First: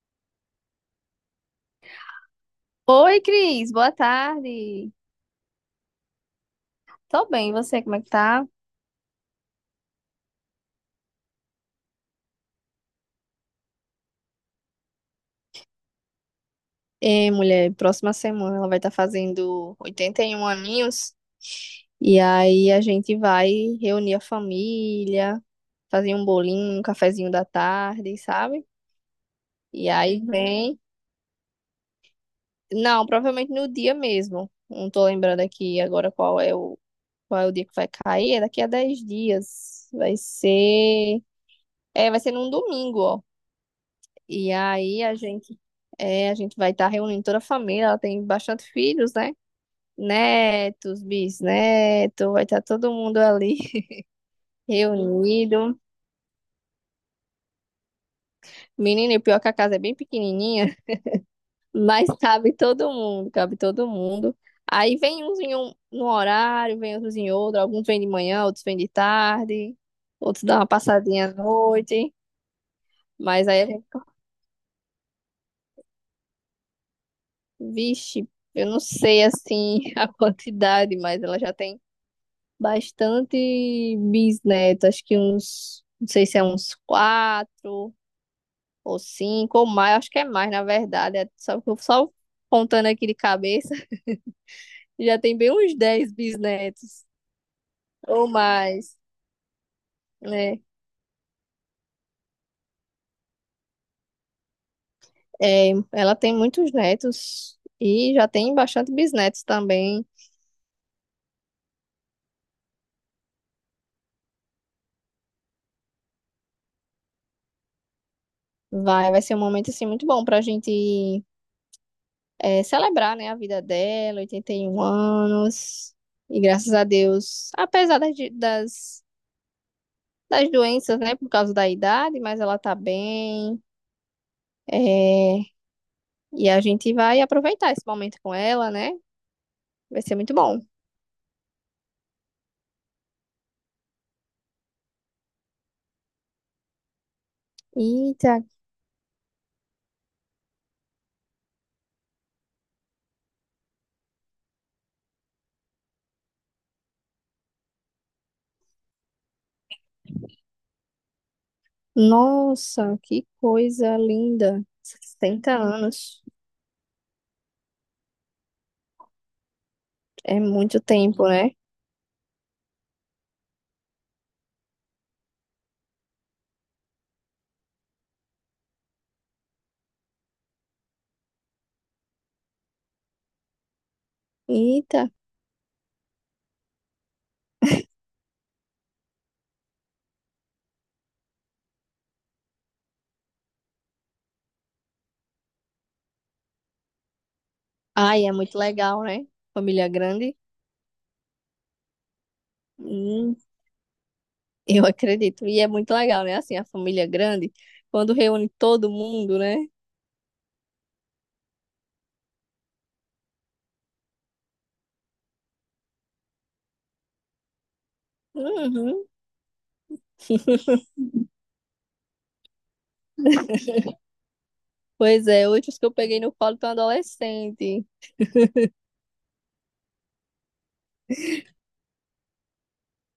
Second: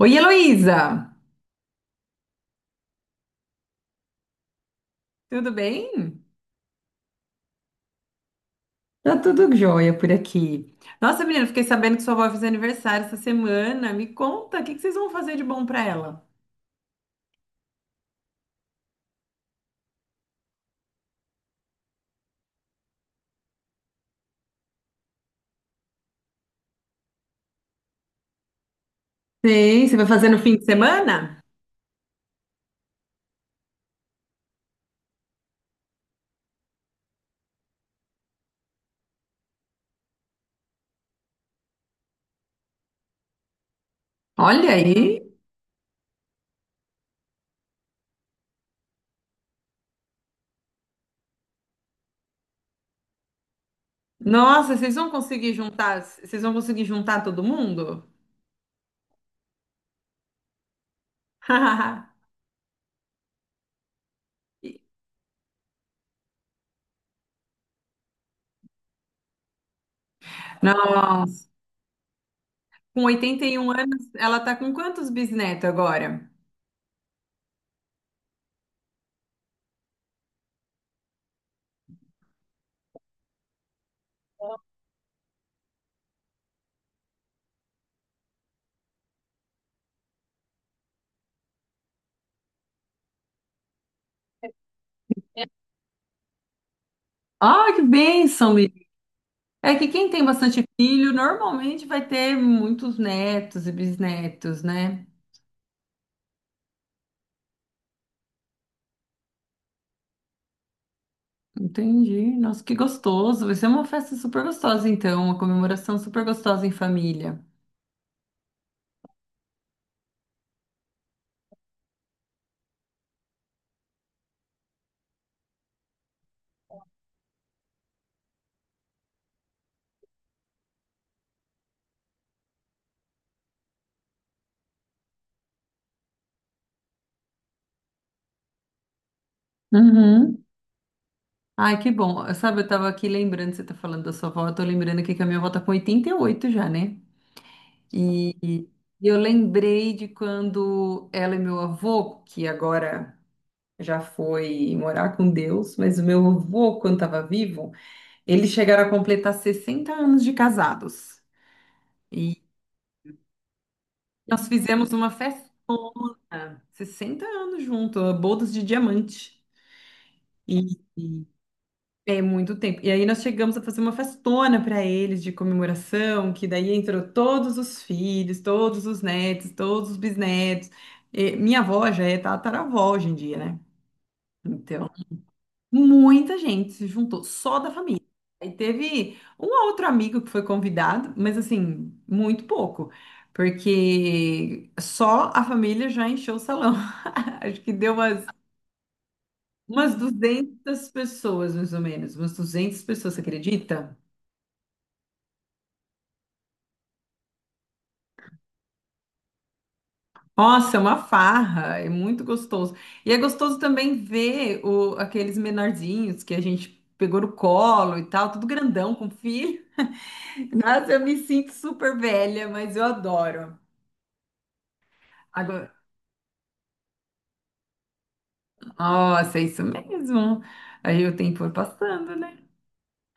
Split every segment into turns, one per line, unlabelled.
Oi, Heloísa!
Oi, Cris, boa tarde.
Tudo bem?
Tô bem, e você, como é que tá?
Tá tudo jóia por aqui. Nossa, menina, fiquei sabendo que sua avó fez aniversário essa semana. Me conta, o que que vocês vão fazer de bom pra ela?
É, mulher, próxima semana ela vai estar fazendo 81 aninhos. E aí a gente vai reunir a família, fazer um bolinho, um cafezinho da tarde, sabe?
Sei,
E
você vai
aí
fazer no fim de
vem.
semana?
Não, provavelmente no dia mesmo. Não tô lembrando aqui agora qual é o dia que vai cair. É daqui a 10 dias. Vai ser. É, vai ser num domingo, ó. E
Olha
aí
aí.
é, a gente vai estar reunindo toda a família. Ela tem bastante filhos, né? Netos, bisnetos, vai estar todo mundo ali
Nossa,
reunido.
vocês vão conseguir juntar todo mundo?
Menina, e o pior é que a casa é bem pequenininha, mas cabe todo mundo, cabe todo mundo. Aí vem uns em um no horário, vem outros em outro. Alguns vêm de manhã, outros vêm de tarde, outros dão uma passadinha à
Nossa,
noite.
com oitenta
Mas
e um anos, ela tá com quantos bisnetos agora?
vixe, eu não sei assim a quantidade, mas ela já tem bastante bisneto, acho que uns, não sei se é uns quatro ou cinco ou mais, acho que é mais, na verdade. Só contando aqui de cabeça, já tem bem uns 10 bisnetos
Ah, que
ou
bênção.
mais,
É que quem tem
né?
bastante filho normalmente vai ter muitos netos e bisnetos, né?
É, ela tem muitos netos e já tem bastante bisnetos também.
Entendi. Nossa, que gostoso. Vai ser uma festa super gostosa, então, uma comemoração super gostosa em família.
Vai ser um momento assim muito bom pra gente é, celebrar, né, a vida dela, 81 anos. E graças a Deus, apesar das doenças, né, por causa da idade, mas ela tá bem. É, e a gente vai aproveitar esse momento com ela, né? Vai ser muito
Uhum.
bom.
Ai, que bom. Sabe, eu tava aqui lembrando, você tá falando da sua avó, eu tô lembrando aqui que a minha avó tá com 88 já, né?
Eita,
E eu lembrei de quando ela e meu avô, que agora já foi morar com Deus, mas o meu avô, quando estava vivo, eles chegaram a completar 60 anos de casados. E
nossa, que coisa
nós
linda.
fizemos uma festa,
60 anos.
60 anos juntos, bodas de diamante.
É
E,
muito
e
tempo, né?
é muito tempo. E aí nós chegamos a fazer uma festona para eles de comemoração, que daí entrou todos os filhos, todos os netos, todos os bisnetos. E minha avó já é tataravó hoje em dia, né? Então,
Eita.
muita gente se juntou, só da família. Aí teve um outro amigo que foi convidado, mas assim, muito pouco, porque só a família já encheu o salão. Acho que deu umas,
Ai, é muito legal, né? Família
umas
grande.
200 pessoas, mais ou menos, umas 200 pessoas, você
Hum,
acredita?
eu acredito. E é muito legal, né? Assim, a família grande, quando reúne todo mundo, né?
Nossa, é uma farra, é muito gostoso. E é gostoso também ver aqueles menorzinhos que a gente pegou no colo e tal, tudo grandão
Uhum.
com filho. Nossa, eu me sinto super velha, mas eu adoro.
Pois é, hoje
Agora,
os que eu peguei no colo estão adolescente.
nossa, é isso mesmo. Aí o tempo foi passando, né?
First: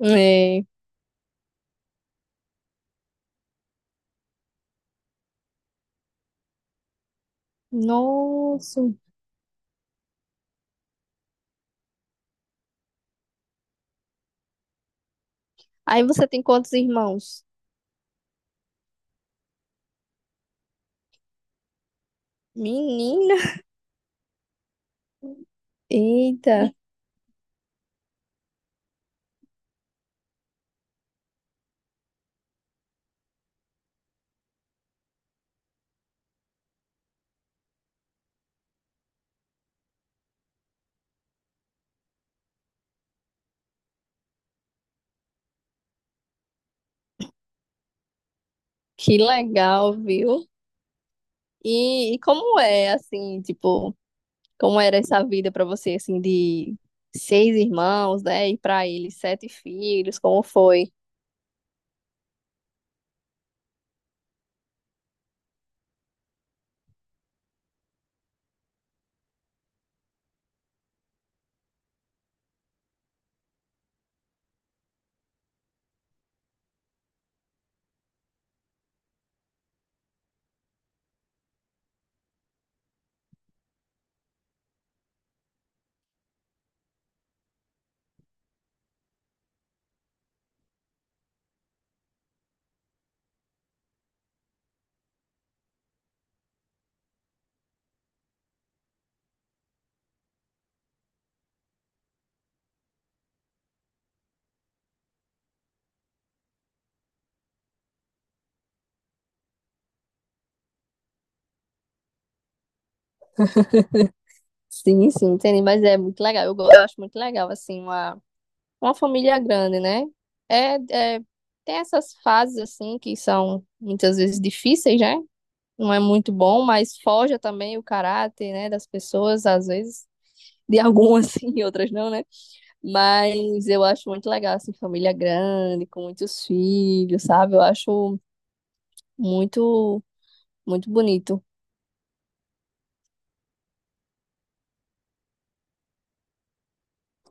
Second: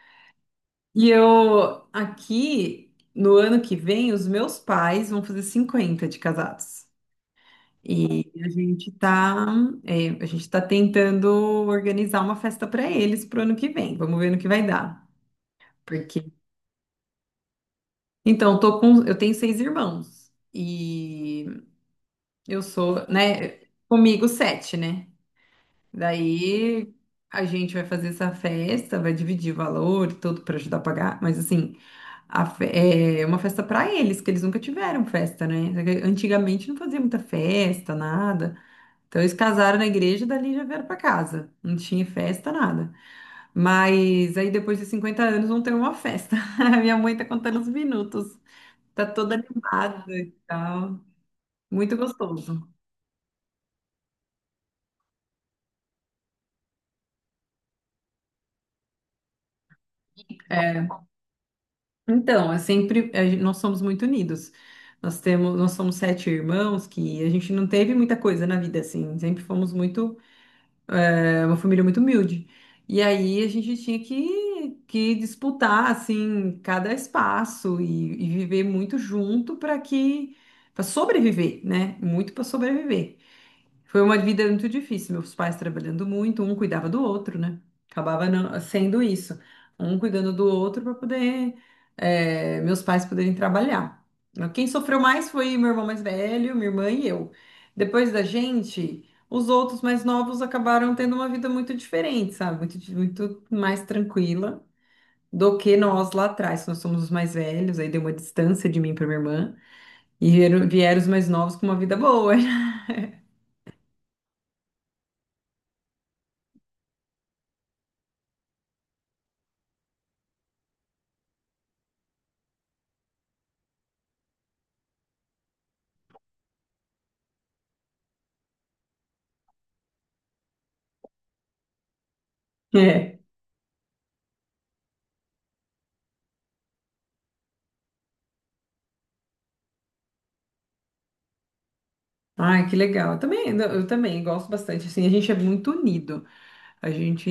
É,
E eu, aqui, no ano que vem, os meus pais vão fazer 50 de casados. E a
nossa.
gente tá, é, a gente tá tentando organizar uma festa para eles pro ano que vem. Vamos ver no que vai dar.
Aí você
Porque,
tem quantos irmãos?
então, eu tenho seis irmãos. E eu sou,
Menina.
né, comigo sete, né?
Eita,
Daí a gente vai fazer essa festa, vai dividir valor e tudo para ajudar a pagar, mas assim, é uma festa para eles, que eles nunca tiveram festa, né? Antigamente não fazia muita festa, nada. Então eles casaram na igreja, dali já vieram para casa. Não tinha festa, nada. Mas aí depois de 50 anos vão ter uma festa. A minha mãe tá contando os minutos. Tá
que
toda
legal,
animada e
viu?
tal. Muito
E
gostoso.
como é assim, tipo, como era essa vida pra você assim de 6 irmãos, né? E pra eles 7 filhos, como
É.
foi?
Então, é sempre, nós somos muito unidos. Nós somos sete irmãos que a gente não teve muita coisa na vida, assim. Sempre fomos muito, uma família muito humilde. E aí a gente tinha que disputar, assim, cada espaço e viver muito junto para para sobreviver, né? Muito para sobreviver. Foi uma vida muito difícil, meus pais trabalhando muito, um cuidava do outro, né? Acabava sendo isso, um cuidando do outro para poder, meus pais poderem trabalhar. Quem sofreu mais foi meu irmão mais velho, minha irmã e eu. Depois da gente, os outros mais novos acabaram tendo uma vida muito diferente, sabe? Muito mais tranquila do que nós lá atrás. Nós somos os mais velhos, aí deu uma distância de mim para minha irmã, e vieram os mais novos com uma vida boa.
Sim, sim, entendi, mas é muito legal. Eu acho muito legal assim uma família grande, né? É, é tem essas fases assim que são muitas vezes difíceis, né? Não é muito bom, mas forja também o caráter, né, das pessoas, às vezes, de algumas sim, outras não, né?
É.
Mas eu acho muito legal, assim, família grande, com muitos filhos, sabe? Muito, muito bonito.
Ai, que legal. Eu também, gosto bastante. Assim, a gente é muito unido. A gente,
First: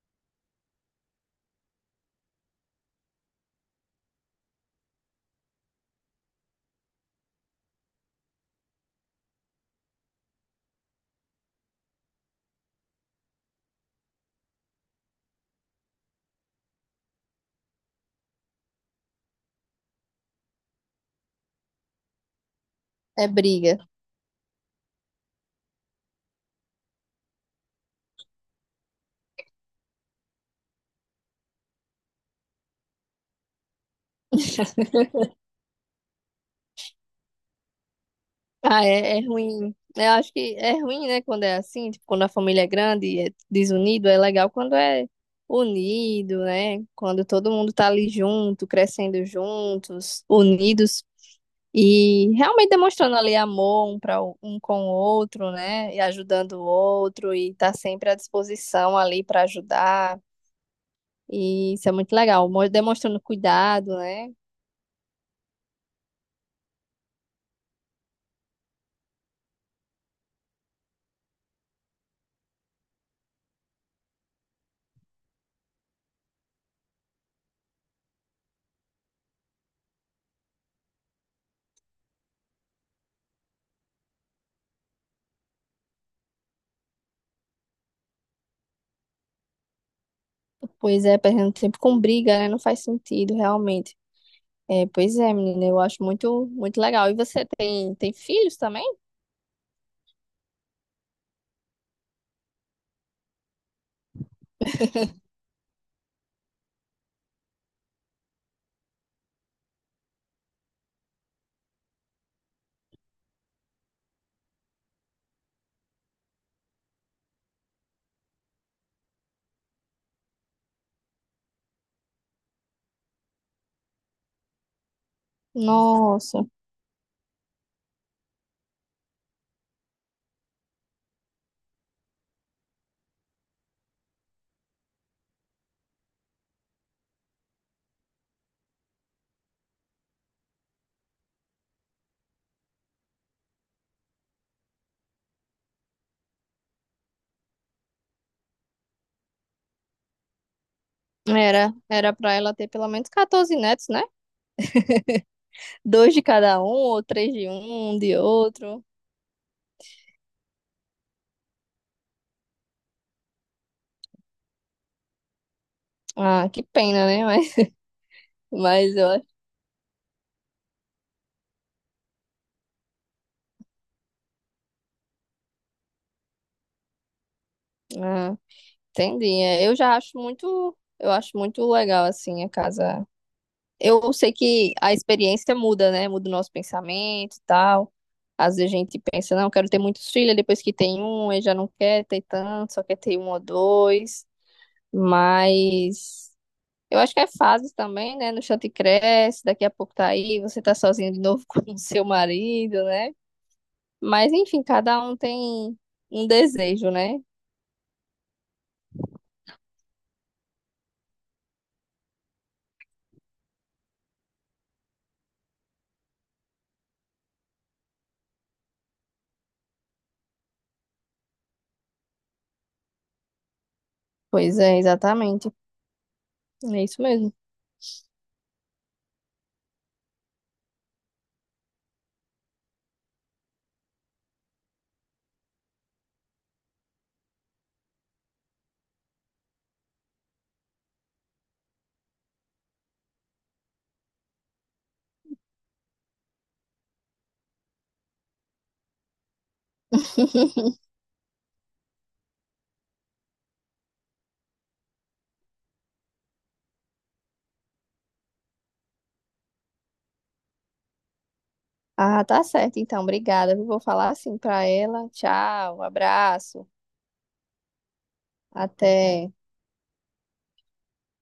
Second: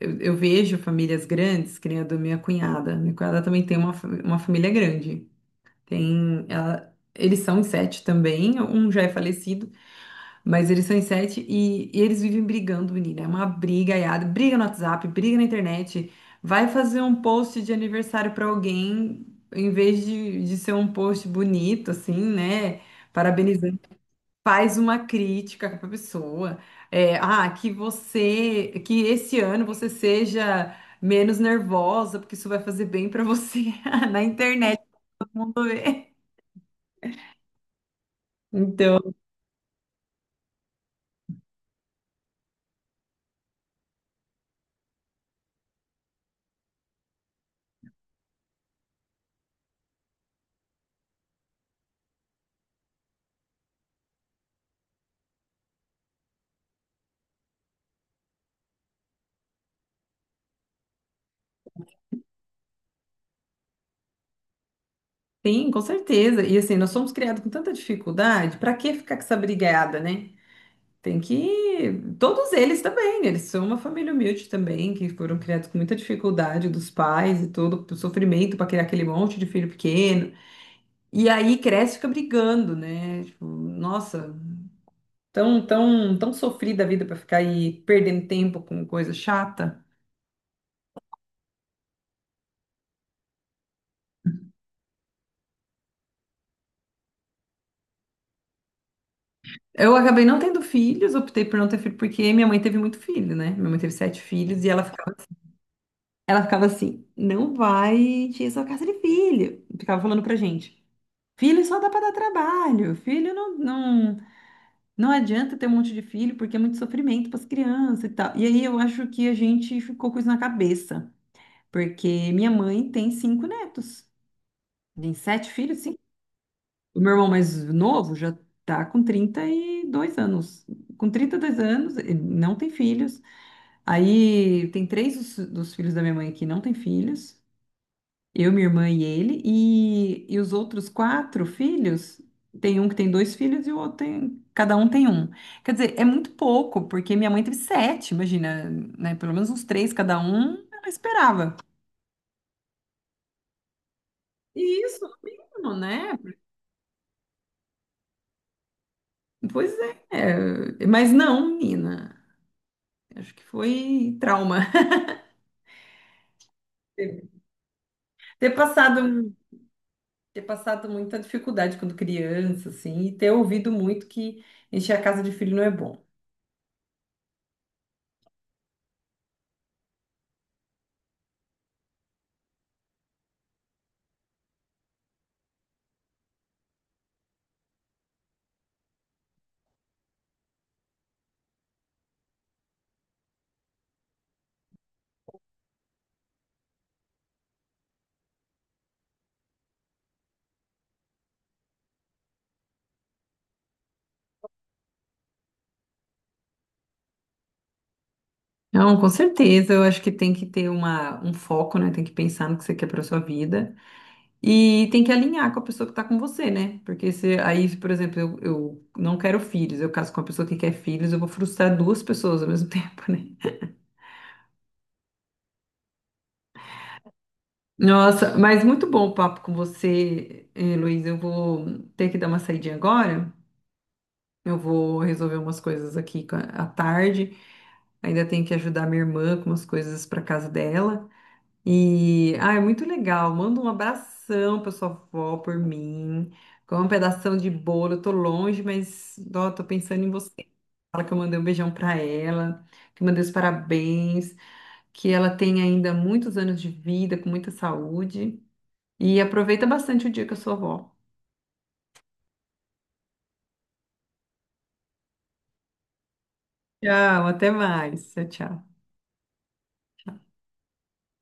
eu vejo famílias grandes, que nem a da minha cunhada. Minha cunhada também tem uma família grande. Eles são em sete também, um já é falecido, mas eles são em sete e eles vivem brigando, menina. É uma briga, aiada, briga no WhatsApp, briga na internet. Vai fazer um post de aniversário para alguém, em vez de ser um post bonito, assim, né?
É briga.
Faz uma crítica para a pessoa. É, ah, que esse ano você seja menos nervosa, porque isso vai fazer bem para você na internet, todo mundo vê.
Ah,
Então,
é ruim. Eu acho que é ruim, né, quando é assim, tipo, quando a família é grande e é desunido, é legal quando é unido, né? Quando todo mundo tá ali junto, crescendo juntos, unidos. E realmente demonstrando ali para um com o outro, né? E ajudando o outro, e tá sempre à disposição ali para ajudar. E isso é muito legal, demonstrando cuidado, né?
sim, com certeza. E assim, nós somos criados com tanta dificuldade, para que ficar com essa brigada, né? Tem que. Todos eles também, né? Eles são uma família humilde também, que foram criados com muita dificuldade dos pais e todo o sofrimento para criar aquele monte de filho pequeno. E aí cresce e fica brigando, né? Tipo, nossa, tão sofrida a vida pra ficar aí perdendo tempo com coisa chata.
Pois é, perdendo tempo com briga, né? Não faz sentido, realmente. É, pois é, menina, muito legal. E você tem filhos também?
Eu acabei não tendo filhos, optei por não ter filho, porque minha mãe teve muito filho, né? Minha mãe teve sete filhos e ela ficava, ela ficava assim, não vai encher sua casa de filho. Ficava falando pra gente. Filho só dá pra dar trabalho, filho não adianta ter um monte de filho porque é muito sofrimento pras crianças e tal. E aí eu acho que a gente ficou com isso na cabeça. Porque minha mãe tem cinco netos. Tem sete filhos, sim.
Nossa,
O meu irmão mais novo já tá com 32 anos. Com 32 anos, ele não tem filhos. Aí tem três dos filhos da minha mãe que não tem filhos. Eu, minha irmã e ele. E os outros quatro filhos, tem um que tem dois filhos e o outro tem... Cada um tem um. Quer dizer, é muito pouco, porque minha mãe teve sete, imagina, né? Pelo menos uns três cada um, ela esperava.
era para ela ter pelo menos 14 netos, né?
E isso, mínimo,
Dois
né?
de cada um, ou três de um, um de outro.
Pois é, mas não, menina. Acho que foi trauma.
Ah, que pena, né? Mas,
Ter
mas
passado,
eu
ter passado muita dificuldade quando criança, assim, e ter ouvido muito que encher a casa de filho não é bom.
ah, entendi. É, eu já acho muito, eu acho muito legal assim a casa. Eu sei que a experiência muda, né? Muda o nosso pensamento e tal. Às vezes a gente pensa, não, quero ter muitos filhos, depois que tem um, aí já não quer ter tanto, só quer ter um ou dois. Mas eu acho que é fases também, né? No chão te cresce, daqui a pouco tá aí, você tá sozinho de novo com o seu marido, né? Mas enfim, cada um tem um desejo, né?
Não, com certeza. Eu acho que tem que ter uma, um foco, né? Tem que pensar no que você quer para sua vida. E tem que alinhar com a pessoa que tá com você, né? Porque se aí, por exemplo, eu não quero filhos, eu caso com uma pessoa que quer filhos, eu vou frustrar duas pessoas ao mesmo tempo, né?
Pois é, exatamente. É isso mesmo.
Nossa, mas muito bom o papo com você, eh, Luiz. Eu vou ter que dar uma saidinha agora. Eu vou resolver umas coisas aqui à tarde. Ainda tenho que ajudar minha irmã com umas coisas para casa dela. E, ah, é muito legal. Manda um abração para sua avó por mim. Com um pedação de bolo. Eu tô longe, mas ó, tô pensando em você. Fala que eu mandei um beijão para ela, que eu mandei os parabéns, que ela tem ainda muitos anos de vida, com muita saúde. E aproveita bastante o dia com a sua avó.
Ah, tá certo, então. Obrigada. Eu vou falar assim pra ela. Tchau, um abraço.
Tchau, até mais. Tchau, tchau.
Até.